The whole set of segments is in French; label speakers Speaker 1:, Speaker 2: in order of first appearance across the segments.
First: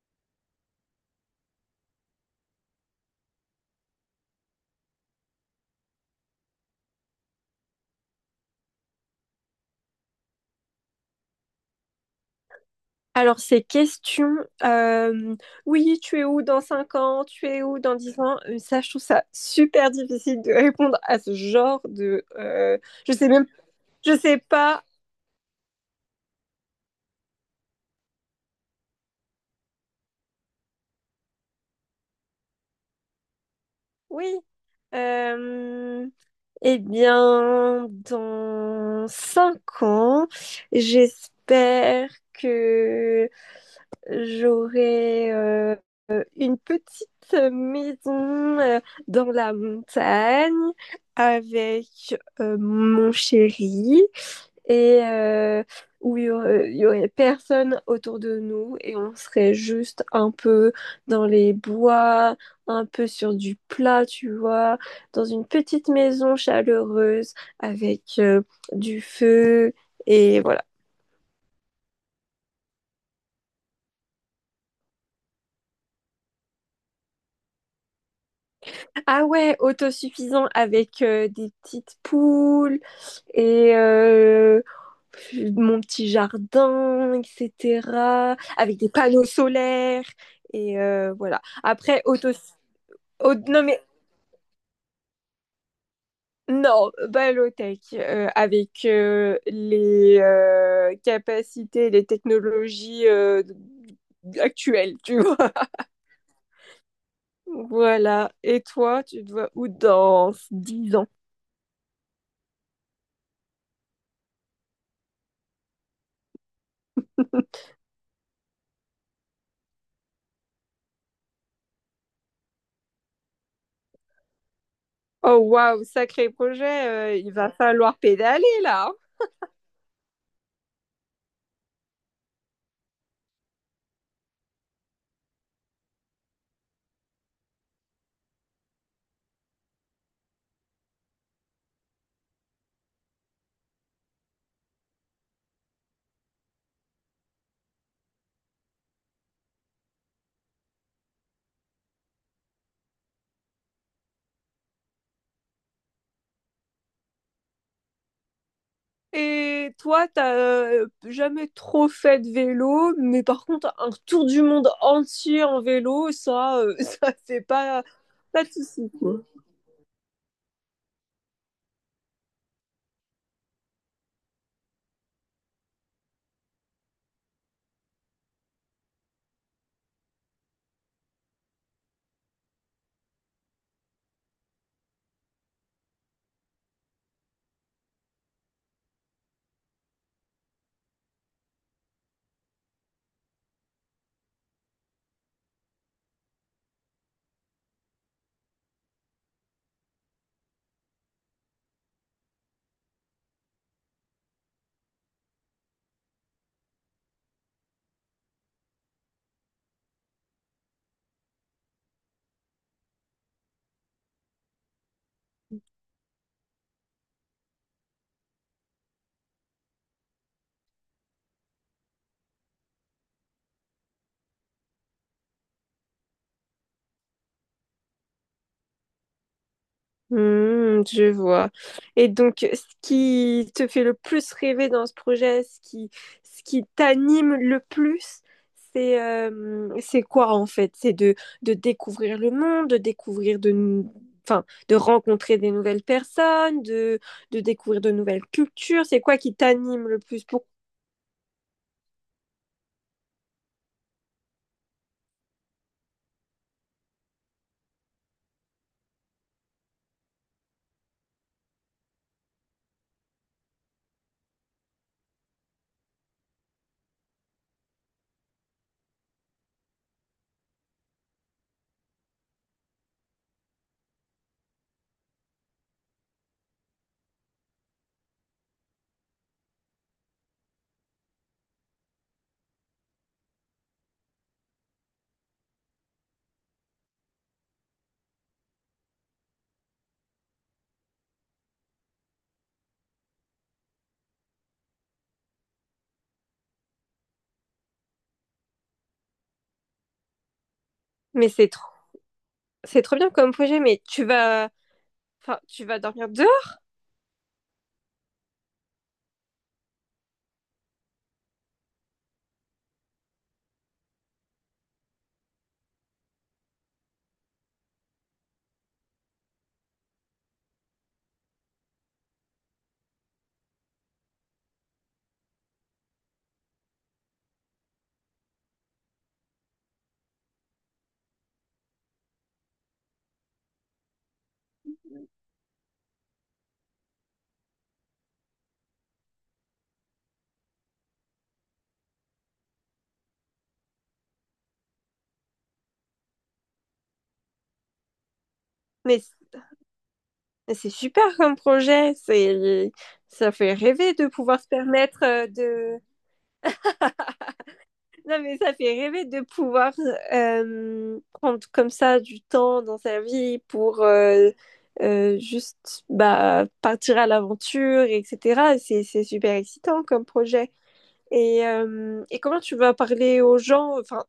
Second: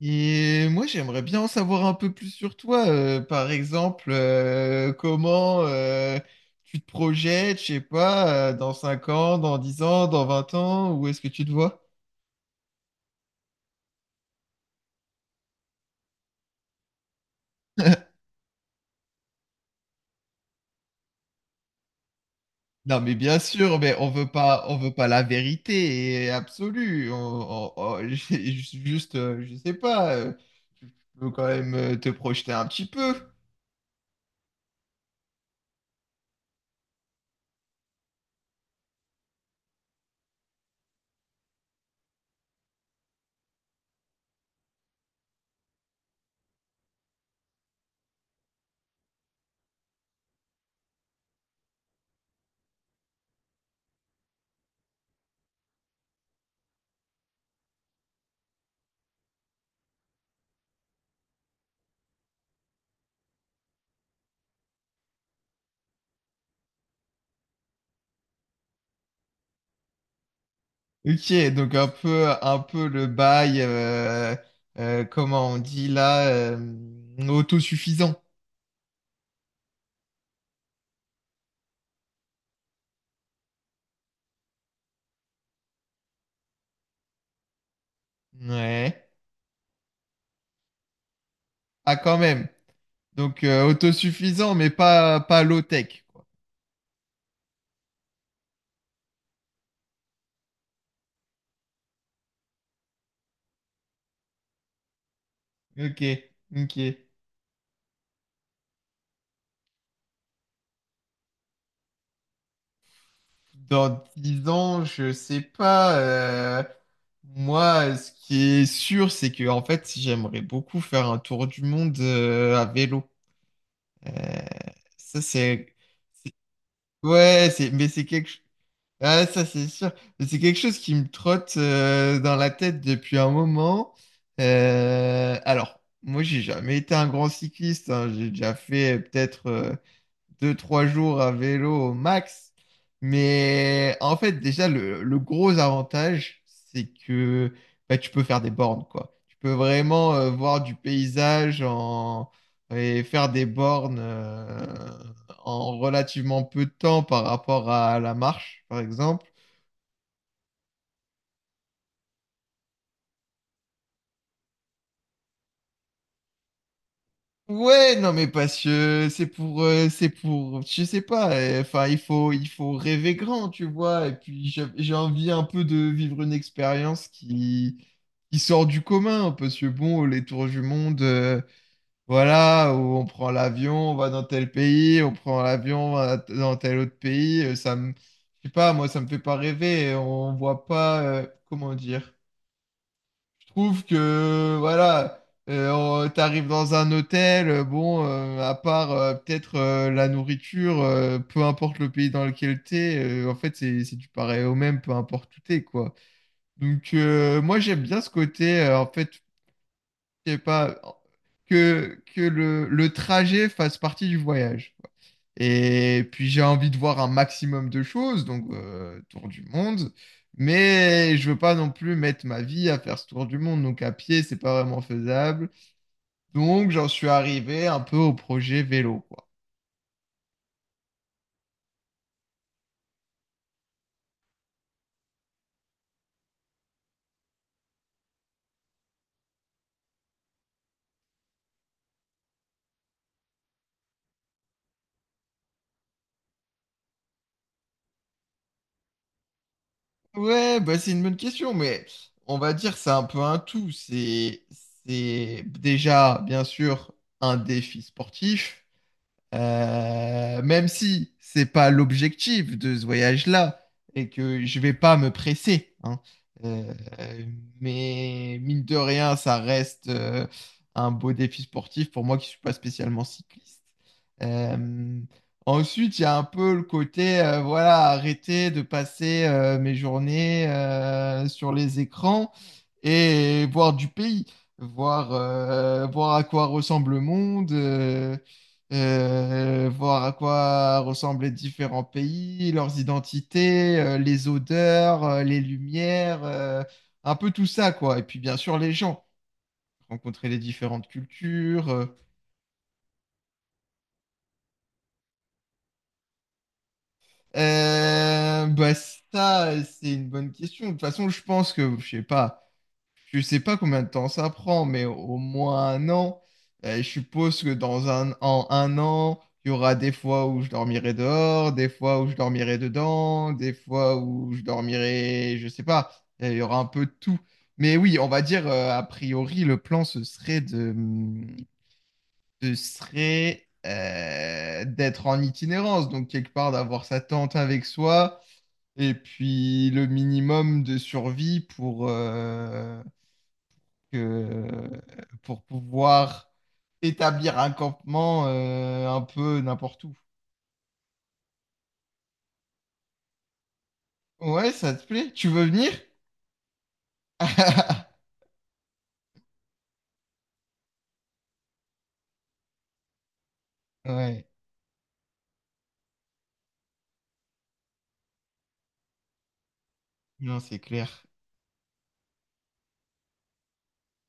Speaker 1: Et moi, j'aimerais bien en savoir un peu plus sur toi. Par exemple, comment tu te projettes, je sais pas, dans 5 ans, dans 10 ans, dans 20 ans, où est-ce que tu te vois?
Speaker 2: Alors, ces questions, euh, oui, tu es où dans 5 ans, tu es où dans 10 ans, ça, je trouve ça super difficile de répondre à ce genre de.
Speaker 1: Non,
Speaker 2: Je
Speaker 1: mais
Speaker 2: sais
Speaker 1: bien
Speaker 2: même,
Speaker 1: sûr, mais on
Speaker 2: je
Speaker 1: veut
Speaker 2: sais
Speaker 1: pas, on
Speaker 2: pas,
Speaker 1: veut pas la vérité absolue. Juste, je sais pas, faut quand même te projeter un petit peu.
Speaker 2: oui. Euh, eh bien, dans 5 ans, j'espère que j'aurai une petite maison dans la montagne avec mon chéri et où il y aurait personne autour de nous et on serait juste un peu dans les bois, un peu sur du plat, tu vois, dans une petite maison chaleureuse avec du feu et voilà.
Speaker 1: Ok, donc un peu le bail, comment on dit là, autosuffisant.
Speaker 2: Ah ouais, autosuffisant avec des petites poules, et mon petit jardin, etc. Avec des
Speaker 1: Ouais.
Speaker 2: panneaux solaires. Et voilà.
Speaker 1: Ah,
Speaker 2: Après,
Speaker 1: quand même. Donc,
Speaker 2: non, mais
Speaker 1: autosuffisant, mais pas low-tech, quoi.
Speaker 2: non, Balotech, avec les capacités, les technologies actuelles, tu vois.
Speaker 1: Ok, ok.
Speaker 2: Voilà. Et toi, tu te vois où dans 10 ans?
Speaker 1: Dans 10 ans, je sais pas. euh, moi, ce qui est sûr, c'est que, en fait, j'aimerais beaucoup faire un tour du monde à vélo. Euh, ça,
Speaker 2: Oh,
Speaker 1: c'est.
Speaker 2: waouh, sacré
Speaker 1: c'est-
Speaker 2: projet. Il
Speaker 1: Ouais,
Speaker 2: va
Speaker 1: c'est, mais
Speaker 2: falloir
Speaker 1: c'est quelque chose.
Speaker 2: pédaler, là, hein.
Speaker 1: Ah, ça c'est sûr. Mais c'est quelque chose qui me trotte dans la tête depuis un moment. Alors, moi j'ai jamais été un grand cycliste, hein. J'ai déjà fait peut-être deux, trois jours à vélo au max. Mais en fait, déjà, le gros avantage, c'est que bah, tu peux faire des bornes, quoi. Tu peux vraiment voir du paysage et faire des bornes en relativement peu de temps par rapport à la marche, par exemple.
Speaker 2: Et toi, t'as jamais trop fait de vélo, mais par contre, un tour du monde entier en vélo, ça, ça fait pas,
Speaker 1: Ouais, non mais
Speaker 2: pas de
Speaker 1: parce
Speaker 2: souci,
Speaker 1: que
Speaker 2: quoi.
Speaker 1: c'est pour, je sais pas, enfin il faut rêver grand, tu vois, et puis j'ai envie un peu de vivre une expérience qui sort du commun, parce que bon, les tours du monde, voilà, où on prend l'avion, on va dans tel pays, on prend l'avion, on va dans tel autre pays, je sais pas, moi ça me fait pas rêver, on voit pas, comment dire. Je trouve que voilà, t'arrives dans un hôtel, bon, à part peut-être la nourriture, peu importe le pays dans lequel t'es, en fait c'est du pareil au même, peu importe où t'es quoi. Donc moi j'aime bien ce côté en fait je sais pas, que le trajet fasse partie du voyage, quoi. Et puis j'ai envie de voir un maximum de choses, donc tour du monde, mais je veux pas non plus mettre ma vie à faire ce tour du monde, donc à pied, c'est pas vraiment faisable. Donc j'en suis arrivé un peu au projet vélo, quoi.
Speaker 2: Hmm, je vois. Et donc, ce qui te fait le plus rêver dans ce projet, ce qui t'anime le plus, c'est quoi en fait? C'est de découvrir le monde, de découvrir de, nou- enfin, de rencontrer des nouvelles personnes, de découvrir de nouvelles cultures. C'est quoi qui t'anime le plus pour.
Speaker 1: Ouais, bah c'est une bonne question, mais on va dire c'est un peu un tout. C'est déjà bien sûr un défi sportif. Même si c'est pas l'objectif de ce voyage-là et que je vais pas me presser, hein. Euh, mais mine de rien, ça reste un beau défi sportif pour moi qui suis pas spécialement cycliste. Euh, ensuite, il y a un peu le côté, voilà, arrêter de passer mes journées sur les écrans et voir du pays, voir à quoi ressemble le monde. Voir à quoi ressemblent les différents pays, leurs identités, les odeurs, les lumières, un peu tout ça, quoi. Et puis bien sûr les gens, rencontrer les différentes
Speaker 2: Mais
Speaker 1: cultures. euh.
Speaker 2: c'est trop bien comme projet, mais tu vas, enfin, tu vas dormir dehors.
Speaker 1: Euh, bah ça, c'est une bonne question. De toute façon, je pense que, je sais pas. Je sais pas combien de temps ça prend, mais au moins un an. Je suppose que en un an, il y aura des fois où je dormirai dehors, des fois où je dormirai dedans, des fois où je dormirai, je sais pas. Il y aura un peu de tout. Mais oui, on va dire, a priori, le plan, ce serait d'être en itinérance, donc quelque part d'avoir sa tente avec soi, et puis le minimum de survie que euh, pour pouvoir établir un campement un
Speaker 2: Mais
Speaker 1: peu n'importe où.
Speaker 2: bah, c'est super comme projet, c'est, ça fait rêver de pouvoir se
Speaker 1: Ouais, ça te
Speaker 2: permettre
Speaker 1: plaît? Tu veux venir?
Speaker 2: de, non mais ça fait rêver de pouvoir prendre comme ça du temps dans sa vie pour
Speaker 1: Ouais,
Speaker 2: juste bah, partir à l'aventure, etc. C'est super excitant comme
Speaker 1: non,
Speaker 2: projet.
Speaker 1: c'est clair.
Speaker 2: Et comment tu vas parler aux gens, enfin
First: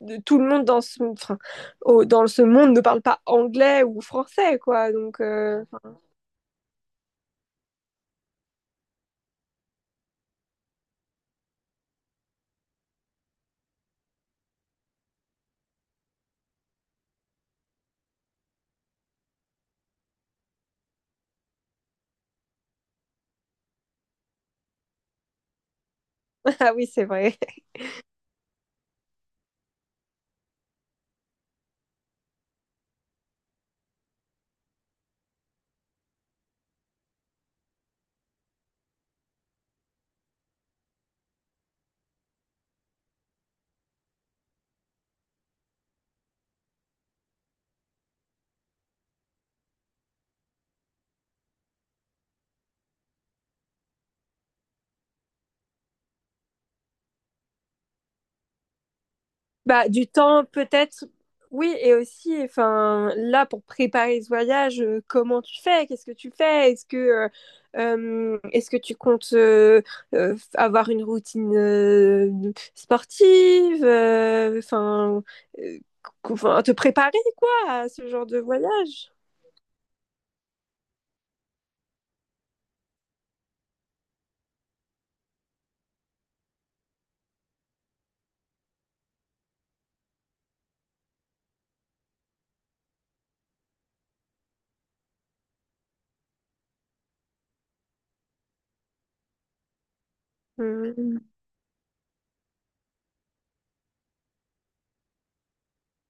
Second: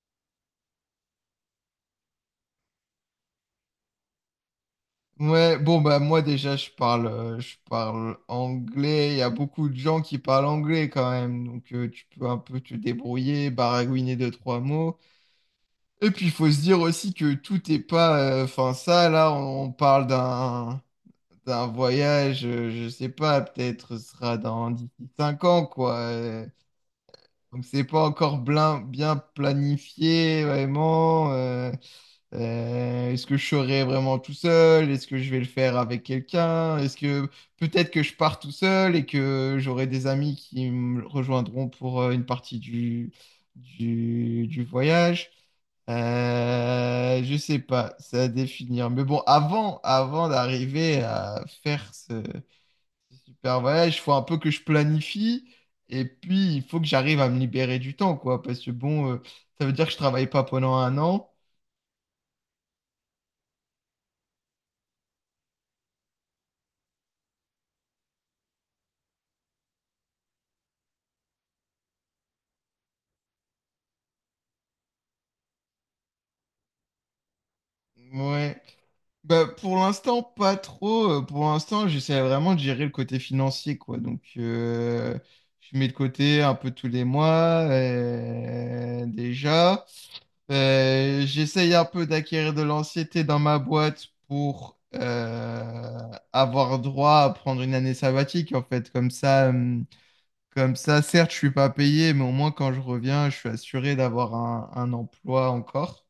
Speaker 2: de tout le monde dans ce enfin, dans ce monde ne parle pas anglais ou français quoi donc
Speaker 1: Ouais, bon, bah moi déjà, je parle anglais. Il y a beaucoup de gens qui parlent anglais quand même. Donc, tu peux un peu te débrouiller, baragouiner deux, trois mots. Et puis, il faut se dire aussi que tout est pas... Enfin, ça, là, on parle d'un... c'est un voyage, je sais pas, peut-être ce sera dans d'ici 5 ans, quoi.
Speaker 2: ah oui c'est vrai.
Speaker 1: Donc c'est pas encore bien planifié, vraiment. Est-ce que je serai vraiment tout seul? Est-ce que je vais le faire avec quelqu'un? Est-ce que peut-être que je pars tout seul et que j'aurai des amis qui me rejoindront pour une partie du voyage? Je sais pas, c'est à définir. Mais bon, avant d'arriver à faire voyage, il faut un peu que je planifie et puis il faut que j'arrive à me libérer du temps, quoi. Parce que bon, ça veut dire
Speaker 2: Bah,
Speaker 1: que je
Speaker 2: du
Speaker 1: travaille pas
Speaker 2: temps
Speaker 1: pendant un
Speaker 2: peut-être,
Speaker 1: an.
Speaker 2: oui, et aussi, enfin, là, pour préparer ce voyage, comment tu fais? Qu'est-ce que tu fais? Est-ce que tu comptes avoir une routine sportive? Enfin, euh, enfin, te préparer, quoi, à ce genre de
Speaker 1: Ouais.
Speaker 2: voyage?
Speaker 1: Bah, pour l'instant, pas trop. Pour l'instant, j'essaie vraiment de gérer le côté financier, quoi. Donc, je mets de côté un peu tous les mois, déjà. J'essaye un peu d'acquérir de l'anxiété dans ma boîte pour avoir droit à prendre une année sabbatique, en fait. Comme ça. Comme ça,
Speaker 2: Hmm.
Speaker 1: certes, je suis pas payé, mais au moins quand je reviens, je suis assuré d'avoir un emploi encore.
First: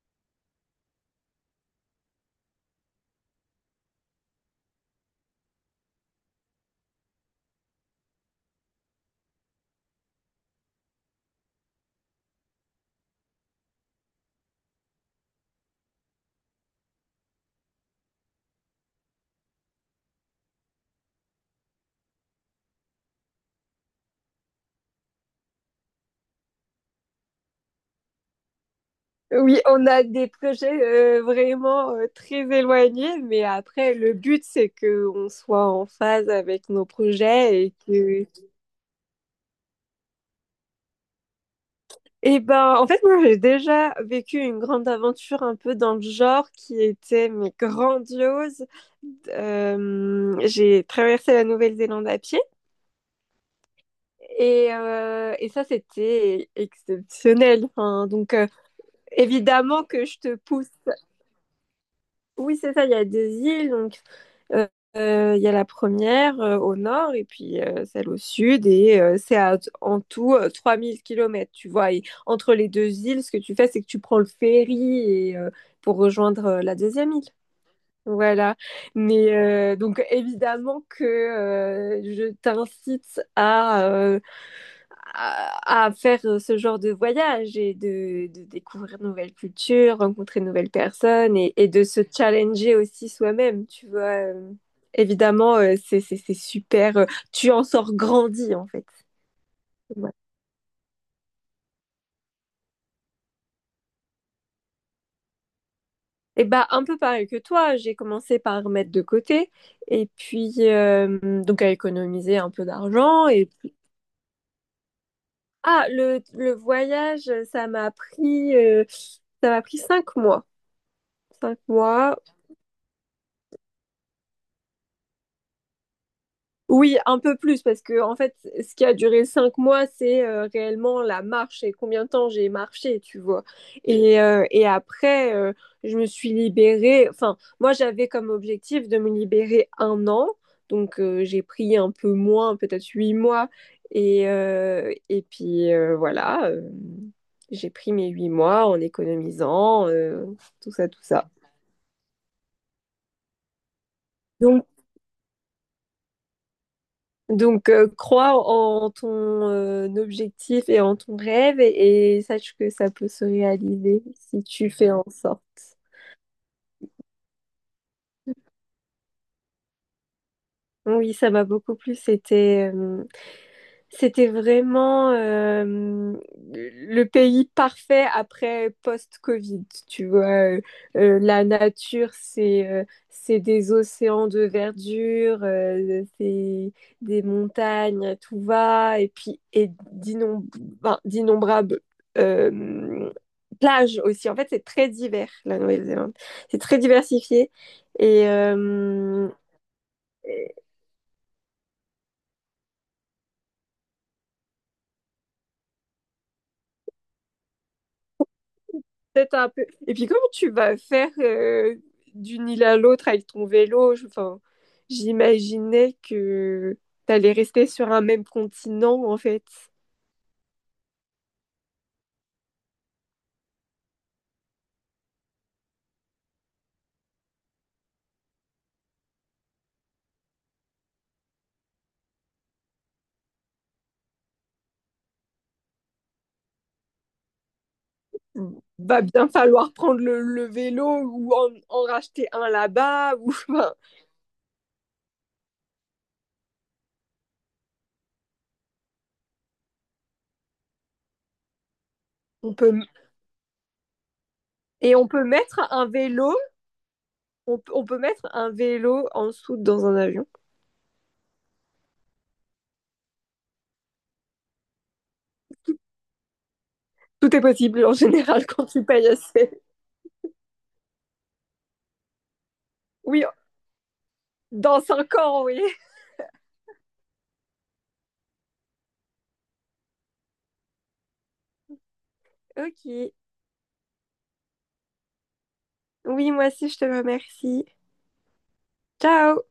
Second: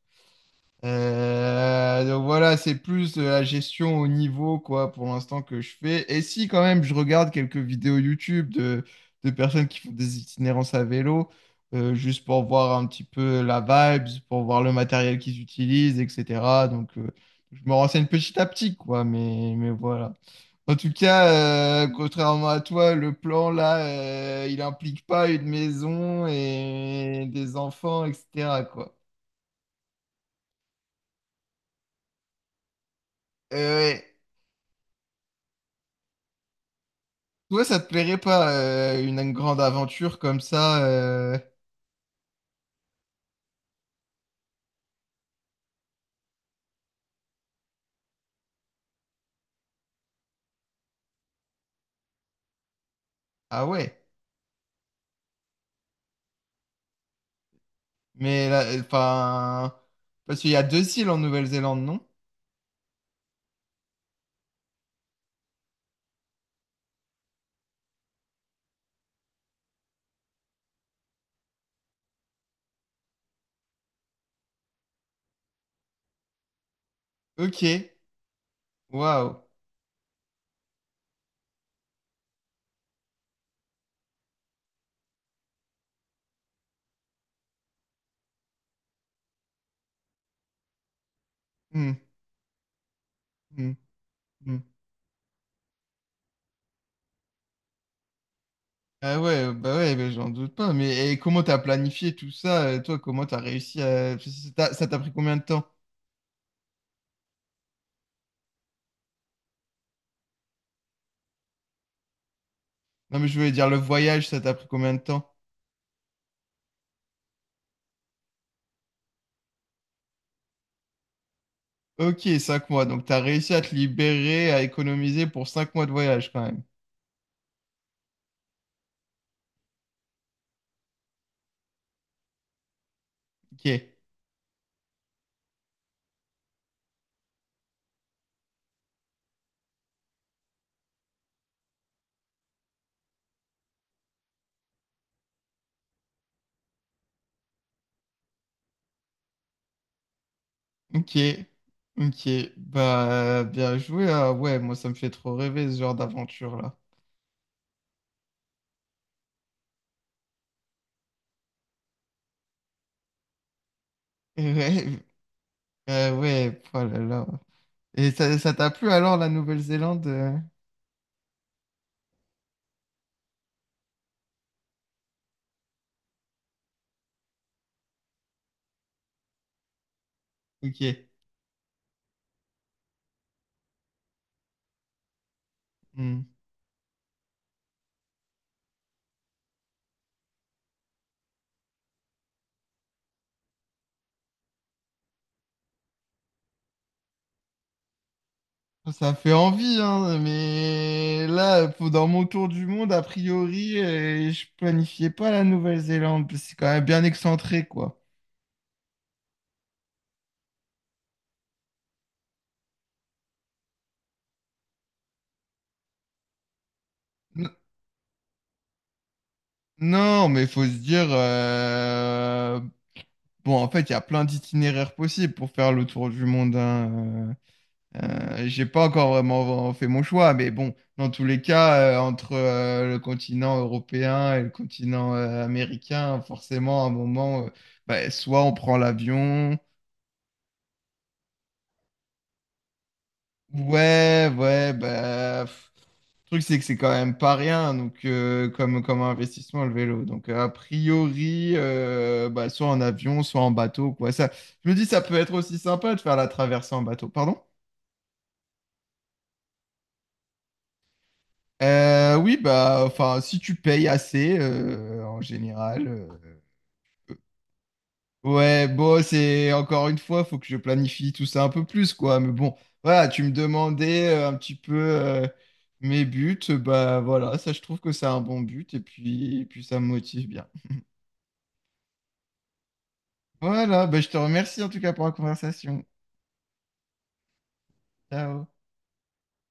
Speaker 1: Donc voilà, c'est plus de la gestion au niveau, quoi, pour l'instant que je fais. Et si quand même je regarde quelques vidéos YouTube de personnes qui font des itinérances à vélo, juste pour voir un petit peu la vibes, pour voir le matériel qu'ils utilisent, etc. Donc je me renseigne petit à petit, quoi, mais voilà. En tout cas, contrairement à toi, le plan là, il implique pas une maison et des enfants, etc., quoi.
Speaker 2: Oui, on a des projets vraiment très éloignés, mais
Speaker 1: Euh,
Speaker 2: après,
Speaker 1: ouais.
Speaker 2: le but, c'est qu'on soit en phase avec nos
Speaker 1: Toi,
Speaker 2: projets et
Speaker 1: ça te plairait
Speaker 2: que.
Speaker 1: pas une grande aventure comme ça.
Speaker 2: Eh ben, en fait, moi, j'ai déjà vécu une grande aventure un peu dans le genre qui était, mais grandiose. J'ai traversé la Nouvelle-Zélande à pied
Speaker 1: Ah ouais.
Speaker 2: et ça, c'était exceptionnel. Enfin, donc,
Speaker 1: Mais là, enfin,
Speaker 2: évidemment que je te
Speaker 1: parce qu'il y a
Speaker 2: pousse.
Speaker 1: deux îles en Nouvelle-Zélande, non?
Speaker 2: Oui, c'est ça, il y a des îles, donc Euh, il y a la première au nord et puis celle au sud et en tout 3 000 kilomètres, tu vois. Et entre les deux îles, ce que tu fais, c'est que tu prends le ferry et, pour rejoindre la deuxième île.
Speaker 1: Ok.
Speaker 2: Voilà. Mais
Speaker 1: Waouh.
Speaker 2: donc évidemment que je t'incite à faire ce genre de voyage et de découvrir de nouvelles cultures, rencontrer de nouvelles personnes et de
Speaker 1: Hmm,
Speaker 2: se challenger aussi soi-même,
Speaker 1: hmm,
Speaker 2: tu vois. Euh,
Speaker 1: hmm.
Speaker 2: Évidemment, c'est super. Tu en sors grandi en fait.
Speaker 1: Ah ouais, bah ouais, mais
Speaker 2: Ouais.
Speaker 1: j'en doute pas. Mais et comment t'as planifié tout ça? Toi, comment t'as réussi à... Ça t'a pris combien de temps?
Speaker 2: Et bah un peu pareil que toi, j'ai commencé par mettre de côté et puis donc à économiser un peu
Speaker 1: Non,
Speaker 2: d'argent
Speaker 1: mais je
Speaker 2: et
Speaker 1: voulais dire
Speaker 2: puis.
Speaker 1: le voyage, ça t'a pris combien de temps?
Speaker 2: Ah, le voyage, ça m'a pris 5 mois. 5 mois.
Speaker 1: Ok, 5 mois. Donc t'as réussi à te libérer, à économiser pour 5 mois de voyage quand même.
Speaker 2: Oui, un peu plus, parce que en fait, ce qui a duré 5 mois, c'est réellement la marche et combien de temps j'ai marché, tu vois.
Speaker 1: Ok.
Speaker 2: Et après, je me suis libérée. Enfin, moi, j'avais comme objectif de me libérer un an, donc j'ai pris un peu moins, peut-être 8 mois. Et puis voilà, j'ai pris mes 8 mois en économisant, tout ça, tout
Speaker 1: Ok,
Speaker 2: ça.
Speaker 1: ok, bah bien joué. Ah ouais,
Speaker 2: Donc,
Speaker 1: moi ça me fait trop rêver ce genre d'aventure là.
Speaker 2: Donc, crois en ton objectif et en ton rêve et sache que ça peut se réaliser si tu fais
Speaker 1: Ouais,
Speaker 2: en sorte.
Speaker 1: ouais, oh là là. Et ça t'a plu alors la Nouvelle-Zélande?
Speaker 2: Oui, ça m'a beaucoup plu. C'était vraiment le pays parfait après post-Covid. Tu vois, Euh,
Speaker 1: Ok,
Speaker 2: la nature, c'est des océans de verdure,
Speaker 1: hmm.
Speaker 2: c'est des montagnes, à tout va, et puis ben, d'innombrables euh, plages aussi. En fait, c'est très divers, la Nouvelle-Zélande. C'est très diversifié et
Speaker 1: Ça fait envie, hein, mais là, dans mon tour du monde, a priori, je planifiais pas la Nouvelle-Zélande, parce que c'est quand même bien excentré, quoi.
Speaker 2: peut-être un peu. Et puis, comment tu vas faire d'une île à l'autre avec ton vélo? Enfin, j'imaginais que t'allais
Speaker 1: N-
Speaker 2: rester sur un même continent, en fait.
Speaker 1: non, mais faut se dire, bon, en fait, il y a plein d'itinéraires possibles pour faire le tour du monde, hein, euh. J'ai pas encore vraiment fait mon choix, mais bon, dans tous les cas, entre le continent européen et le continent américain, forcément, à un moment, bah, soit on prend
Speaker 2: Va bien
Speaker 1: l'avion.
Speaker 2: falloir prendre le vélo ou en racheter un là-bas. Ou, enfin,
Speaker 1: Ouais, ouais, bah, pff, le truc, c'est que c'est quand même pas rien, donc comme investissement, le vélo. Donc, a priori, bah,
Speaker 2: on
Speaker 1: soit
Speaker 2: peut,
Speaker 1: en avion, soit en bateau, quoi. Ça, je me dis,
Speaker 2: et
Speaker 1: ça
Speaker 2: on
Speaker 1: peut
Speaker 2: peut
Speaker 1: être aussi
Speaker 2: mettre un
Speaker 1: sympa de faire la
Speaker 2: vélo,
Speaker 1: traversée en bateau. Pardon?
Speaker 2: on peut mettre un vélo en dessous dans un avion.
Speaker 1: Oui, bah, enfin, si tu payes assez, en général. euh,
Speaker 2: Tout est possible en général quand
Speaker 1: ouais,
Speaker 2: tu
Speaker 1: bon,
Speaker 2: payes
Speaker 1: c'est
Speaker 2: assez.
Speaker 1: encore une fois, faut que je planifie tout ça un peu plus, quoi. Mais bon, voilà, tu
Speaker 2: Oui,
Speaker 1: me demandais un petit peu
Speaker 2: dans cinq ans, oui.
Speaker 1: mes buts, bah voilà, ça, je trouve que c'est un bon but et puis, ça me motive bien.
Speaker 2: Ok.
Speaker 1: Voilà, bah, je te remercie en tout cas pour la conversation.
Speaker 2: Oui, moi aussi, je te remercie.
Speaker 1: Ciao.
Speaker 2: Ciao!